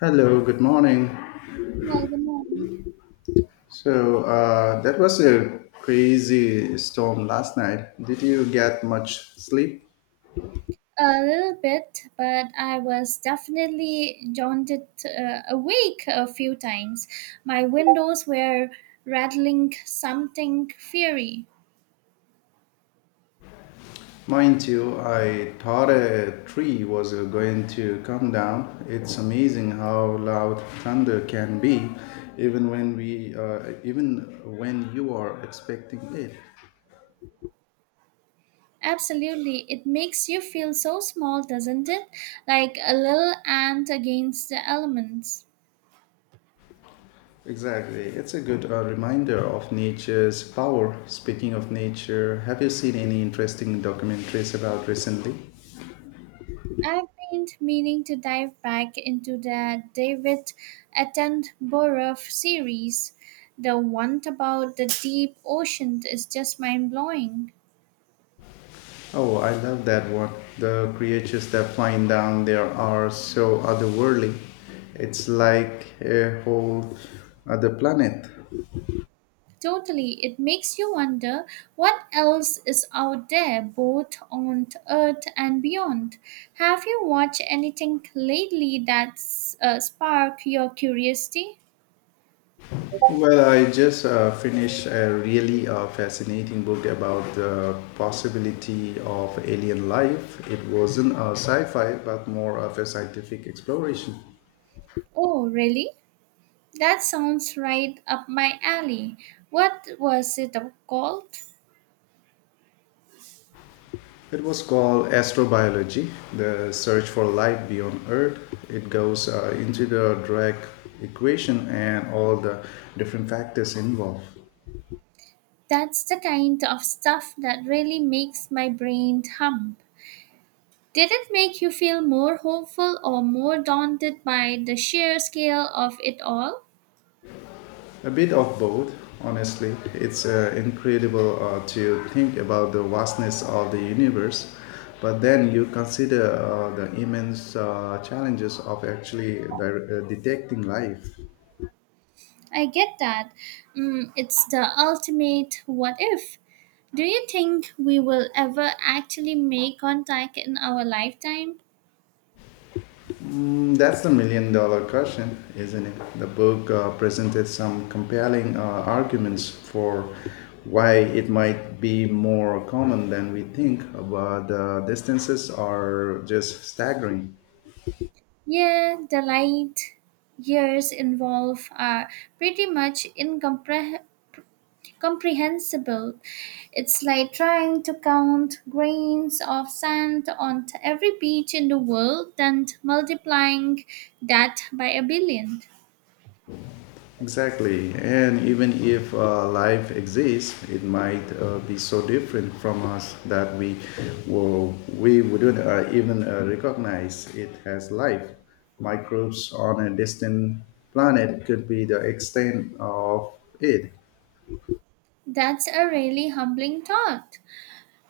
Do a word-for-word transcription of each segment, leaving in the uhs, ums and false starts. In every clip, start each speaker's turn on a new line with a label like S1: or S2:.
S1: Hello, good morning.
S2: Well, you know,
S1: So, uh, that was a crazy storm last night. Did you get much sleep?
S2: a little bit, but I was definitely jaunted uh, awake a few times. My windows were rattling something fiery.
S1: Mind you, I thought a tree was going to come down. It's amazing how loud thunder can be, even when we, uh, even when you are expecting it.
S2: Absolutely, it makes you feel so small, doesn't it? Like a little ant against the elements.
S1: Exactly. It's a good uh, reminder of nature's power. Speaking of nature, have you seen any interesting documentaries about recently?
S2: I've been meaning to dive back into the David Attenborough series. The one about the deep ocean is just mind blowing.
S1: Oh, I love that one. The creatures that flying down there are so otherworldly. It's like a whole other planet.
S2: Totally. It makes you wonder what else is out there, both on Earth and beyond. Have you watched anything lately that's uh, sparked your curiosity?
S1: Well, I just uh, finished a really uh, fascinating book about the possibility of alien life. It wasn't a sci fi, but more of a scientific exploration.
S2: Oh, really? That sounds right up my alley. What was it called?
S1: It was called astrobiology, the search for life beyond Earth. It goes uh, into the Drake equation and all the different factors involved.
S2: That's the kind of stuff that really makes my brain hum. Did it make you feel more hopeful or more daunted by the sheer scale of it all?
S1: A bit of both, honestly. It's uh, incredible uh, to think about the vastness of the universe, but then you consider uh, the immense uh, challenges of actually dire- uh, detecting life.
S2: I get that. Mm, it's the ultimate what if. Do you think we will ever actually make contact in our lifetime?
S1: Mm, that's the million dollar question, isn't it? The book uh, presented some compelling uh, arguments for why it might be more common than we think, but the distances are just staggering.
S2: Yeah, the light years involved are pretty much incomprehensible. It's like trying to count grains of sand on t- every beach in the world and multiplying that by a billion.
S1: Exactly, and even if uh, life exists, it might uh, be so different from us that we will, we wouldn't uh, even uh, recognize it has life. Microbes on a distant planet could be the extent of it.
S2: That's a really humbling thought.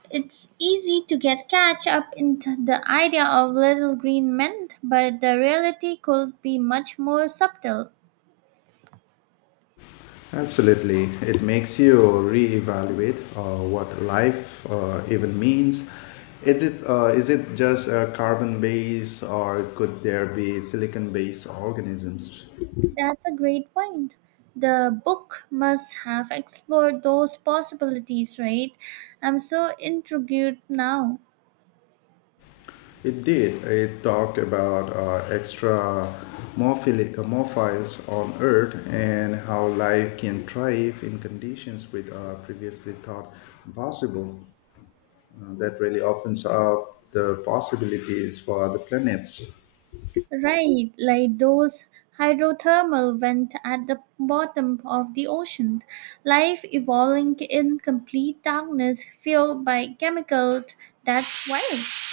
S2: It's easy to get catch up into the idea of little green men, but the reality could be much more subtle.
S1: Absolutely, it makes you reevaluate uh, what life uh, even means. Is it uh, is it just uh, carbon based, or could there be silicon based organisms?
S2: That's a great point. The book must have explored those possibilities, right? I'm so intrigued now.
S1: It did. It talked about uh, extra morphili- uh, morphils on Earth and how life can thrive in conditions with uh, previously thought impossible. Uh, that really opens up the possibilities for other planets.
S2: Right, like those hydrothermal vent at the bottom of the ocean. Life evolving in complete darkness fueled by chemicals. That's wild.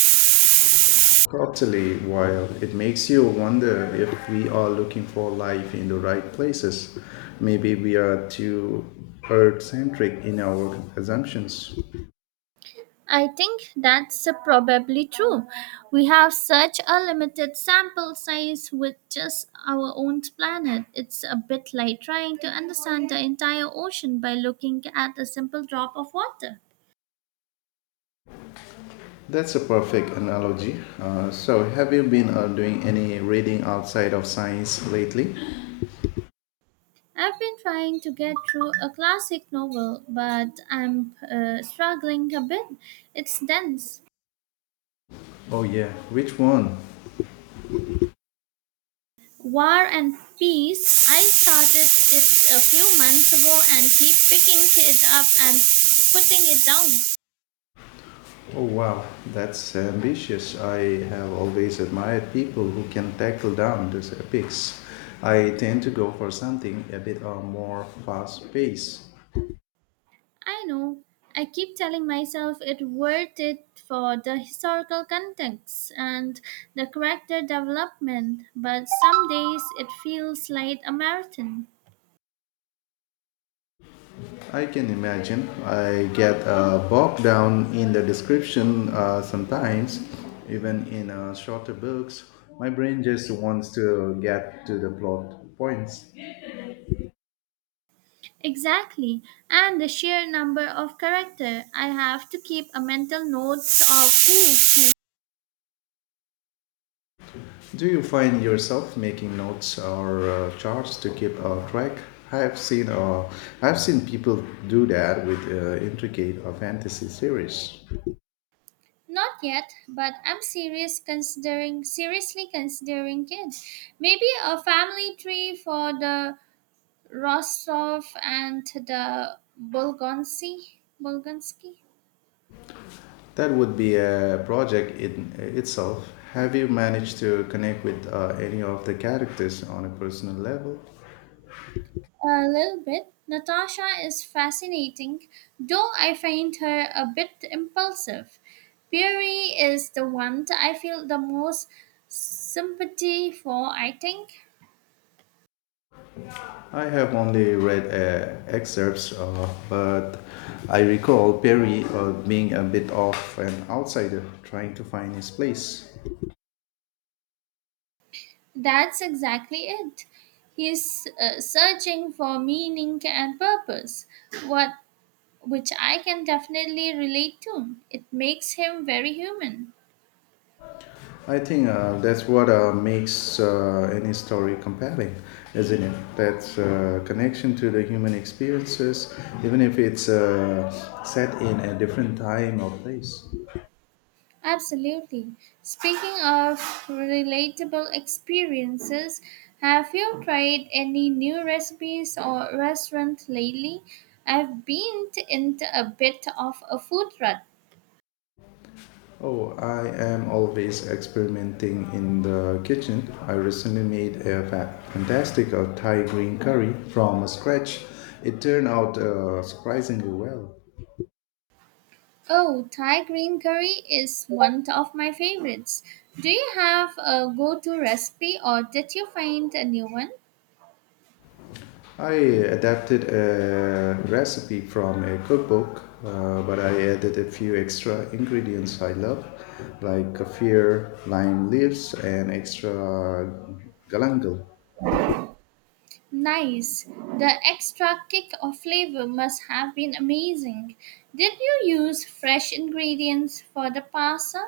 S1: Totally, while it makes you wonder if we are looking for life in the right places, maybe we are too Earth centric in our assumptions.
S2: I think that's uh, probably true. We have such a limited sample size with just our own planet. It's a bit like trying to understand the entire ocean by looking at a simple drop of water.
S1: That's a perfect analogy. Uh, so, have you been uh, doing any reading outside of science lately?
S2: I've been trying to get through a classic novel, but I'm uh, struggling a bit. It's dense.
S1: Oh, yeah. Which one?
S2: War and Peace. I started it a few months ago and keep picking it up and putting it down.
S1: Oh, wow. That's ambitious. I have always admired people who can tackle down these epics. I tend to go for something a bit uh, more fast paced.
S2: I know. I keep telling myself it worth it for the historical context and the character development, but some days it feels like a marathon.
S1: I can imagine. I get uh, bogged down in the description uh, sometimes, even in uh, shorter books. My brain just wants to get to the plot points.
S2: Exactly, and the sheer number of character. I have to keep a mental note of who's who.
S1: Do you find yourself making notes or uh, charts to keep uh, track? I have seen, uh, I've seen people do that with uh, intricate uh, fantasy series.
S2: Not yet, but I'm serious considering seriously considering kids. Maybe a family tree for the Rostov and the Bolgonsi, Bolgonski.
S1: That would be a project in itself. Have you managed to connect with uh, any of the characters on a personal level?
S2: A little bit. Natasha is fascinating, though I find her a bit impulsive. Piri is the one that I feel the most sympathy for, I think.
S1: I have only read uh, excerpts, uh, but I recall Perry uh, being a bit of an outsider trying to find his place.
S2: That's exactly it. He's uh, searching for meaning and purpose, what which I can definitely relate to. It makes him very human.
S1: I think uh, that's what uh, makes uh, any story compelling, isn't it? That uh, connection to the human experiences, even if it's uh, set in a different time or place.
S2: Absolutely. Speaking of relatable experiences, have you tried any new recipes or restaurant lately? I've been t- into a bit of a food rut.
S1: Oh, I am always experimenting in the kitchen. I recently made a fa- fantastic uh, Thai green curry from scratch. It turned out uh, surprisingly well.
S2: Oh, Thai green curry is one of my favorites. Do you have a go to recipe or did you find a new one?
S1: I adapted a recipe from a cookbook, uh, but I added a few extra ingredients I love, like kaffir, lime leaves, and extra galangal.
S2: Nice. The extra kick of flavor must have been amazing. Did you use fresh ingredients for the pasta?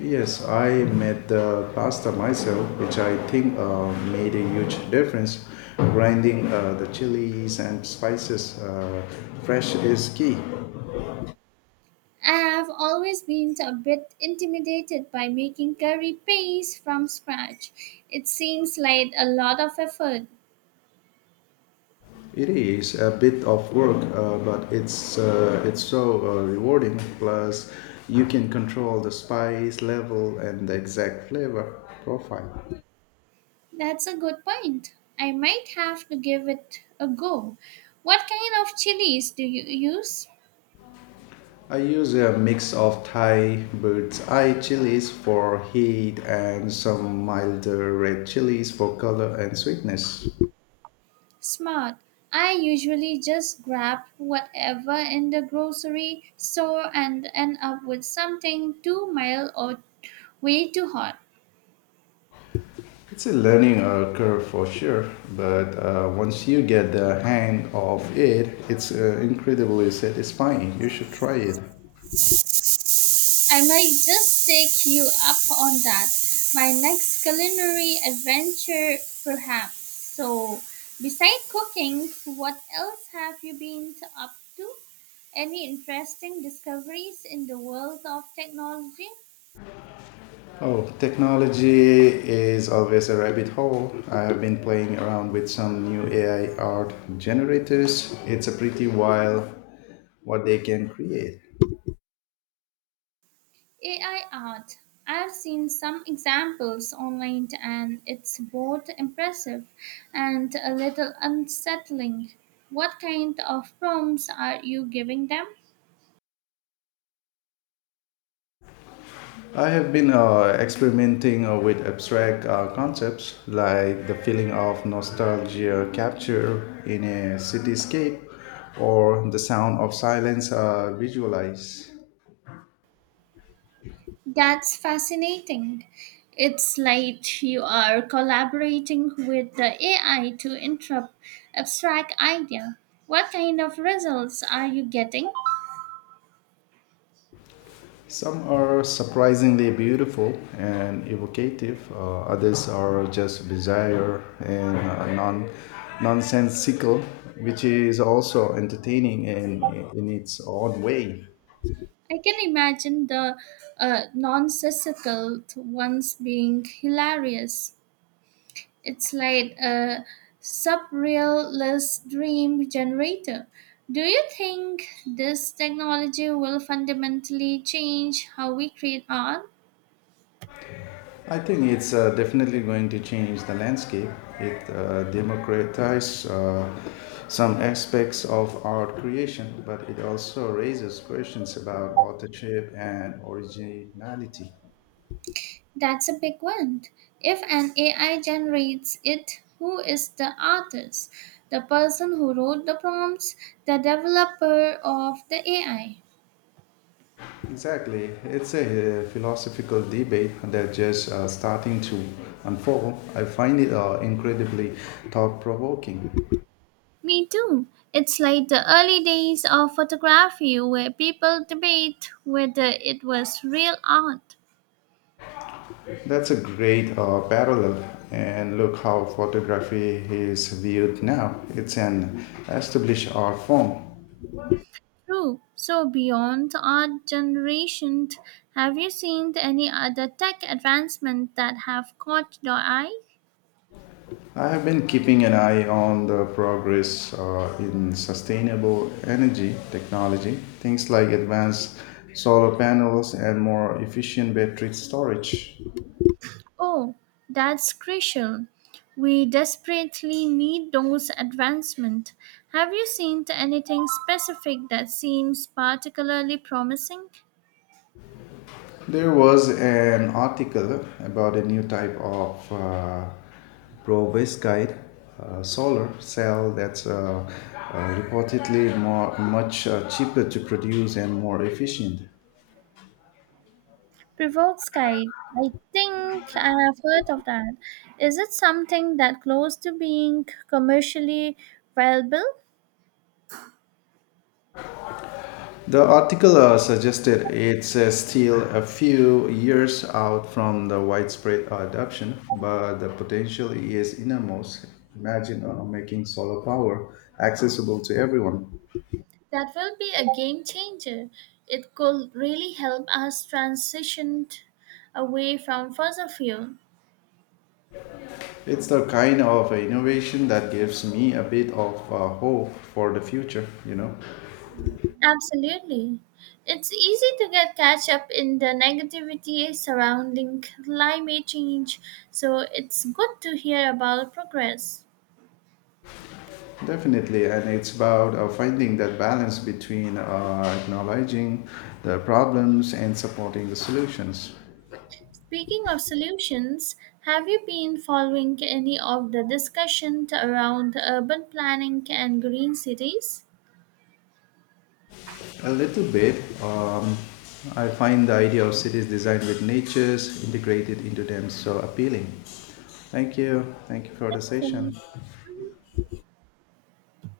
S1: Yes, I made the pasta myself, which I think uh, made a huge difference. Grinding uh, the chilies and spices uh, fresh is key.
S2: I've always been a bit intimidated by making curry paste from scratch. It seems like a lot of effort.
S1: It is a bit of work, uh, but it's uh, it's so uh, rewarding. Plus, you can control the spice level and the exact flavor profile.
S2: That's a good point. I might have to give it a go. What kind of chilies do you use?
S1: I use a mix of Thai bird's eye chilies for heat and some milder red chilies for color and sweetness.
S2: Smart. I usually just grab whatever in the grocery store and end up with something too mild or way too hot.
S1: It's a learning uh, curve for sure, but uh, once you get the hang of it, it's uh, incredibly satisfying. You should try it.
S2: I might just take you up on that. My next culinary adventure, perhaps. So, besides cooking, what else have you been to- up to? Any interesting discoveries in the world of technology?
S1: Oh, technology is always a rabbit hole. I have been playing around with some new A I art generators. It's a pretty wild what they can create.
S2: A I art. I've seen some examples online and it's both impressive and a little unsettling. What kind of prompts are you giving them?
S1: I have been uh, experimenting uh, with abstract uh, concepts like the feeling of nostalgia capture in a cityscape or the sound of silence uh, visualize.
S2: That's fascinating. It's like you are collaborating with the A I to interpret abstract idea. What kind of results are you getting?
S1: Some are surprisingly beautiful and evocative, uh, others are just bizarre and uh, non- nonsensical, which is also entertaining in, in its own way.
S2: I can imagine the uh, nonsensical ones being hilarious. It's like a subrealist dream generator. Do you think this technology will fundamentally change how we create art?
S1: I think it's uh, definitely going to change the landscape. It uh, democratizes uh, some aspects of art creation, but it also raises questions about authorship and originality.
S2: That's a big one. If an A I generates it, who is the artist? The person who wrote the prompts, the developer of the A I.
S1: Exactly. It's a uh, philosophical debate that just uh, starting to unfold. I find it uh, incredibly thought provoking.
S2: Me too. It's like the early days of photography where people debate whether it was real art.
S1: That's a great uh, parallel. And look how photography is viewed now. It's an established art form.
S2: True. So, beyond art generation, have you seen any other tech advancement that have caught your eye?
S1: I have been keeping an eye on the progress uh, in sustainable energy technology, things like advanced solar panels and more efficient battery storage.
S2: Oh, that's crucial. We desperately need those advancements. Have you seen anything specific that seems particularly promising?
S1: There was an article about a new type of uh, proboscide uh, solar cell that's uh, uh, reportedly more, much uh, cheaper to produce and more efficient.
S2: Provokes guide. I think I have heard of that. Is it something that close to being commercially viable?
S1: The article uh, suggested it's uh, still a few years out from the widespread adoption, but the potential is enormous. Imagine uh, making solar power accessible to everyone.
S2: That will be a game changer. It could really help us transition away from fossil fuel.
S1: It's the kind of innovation that gives me a bit of uh, hope for the future, you know.
S2: Absolutely. It's easy to get catch up in the negativity surrounding climate change, so it's good to hear about progress.
S1: Definitely, and it's about uh, finding that balance between uh, acknowledging the problems and supporting the solutions.
S2: Speaking of solutions, have you been following any of the discussion around urban planning and green cities?
S1: A little bit, um, I find the idea of cities designed with natures integrated into them so appealing. Thank you. Thank you for the
S2: Thanks so much.
S1: session.
S2: Mhm.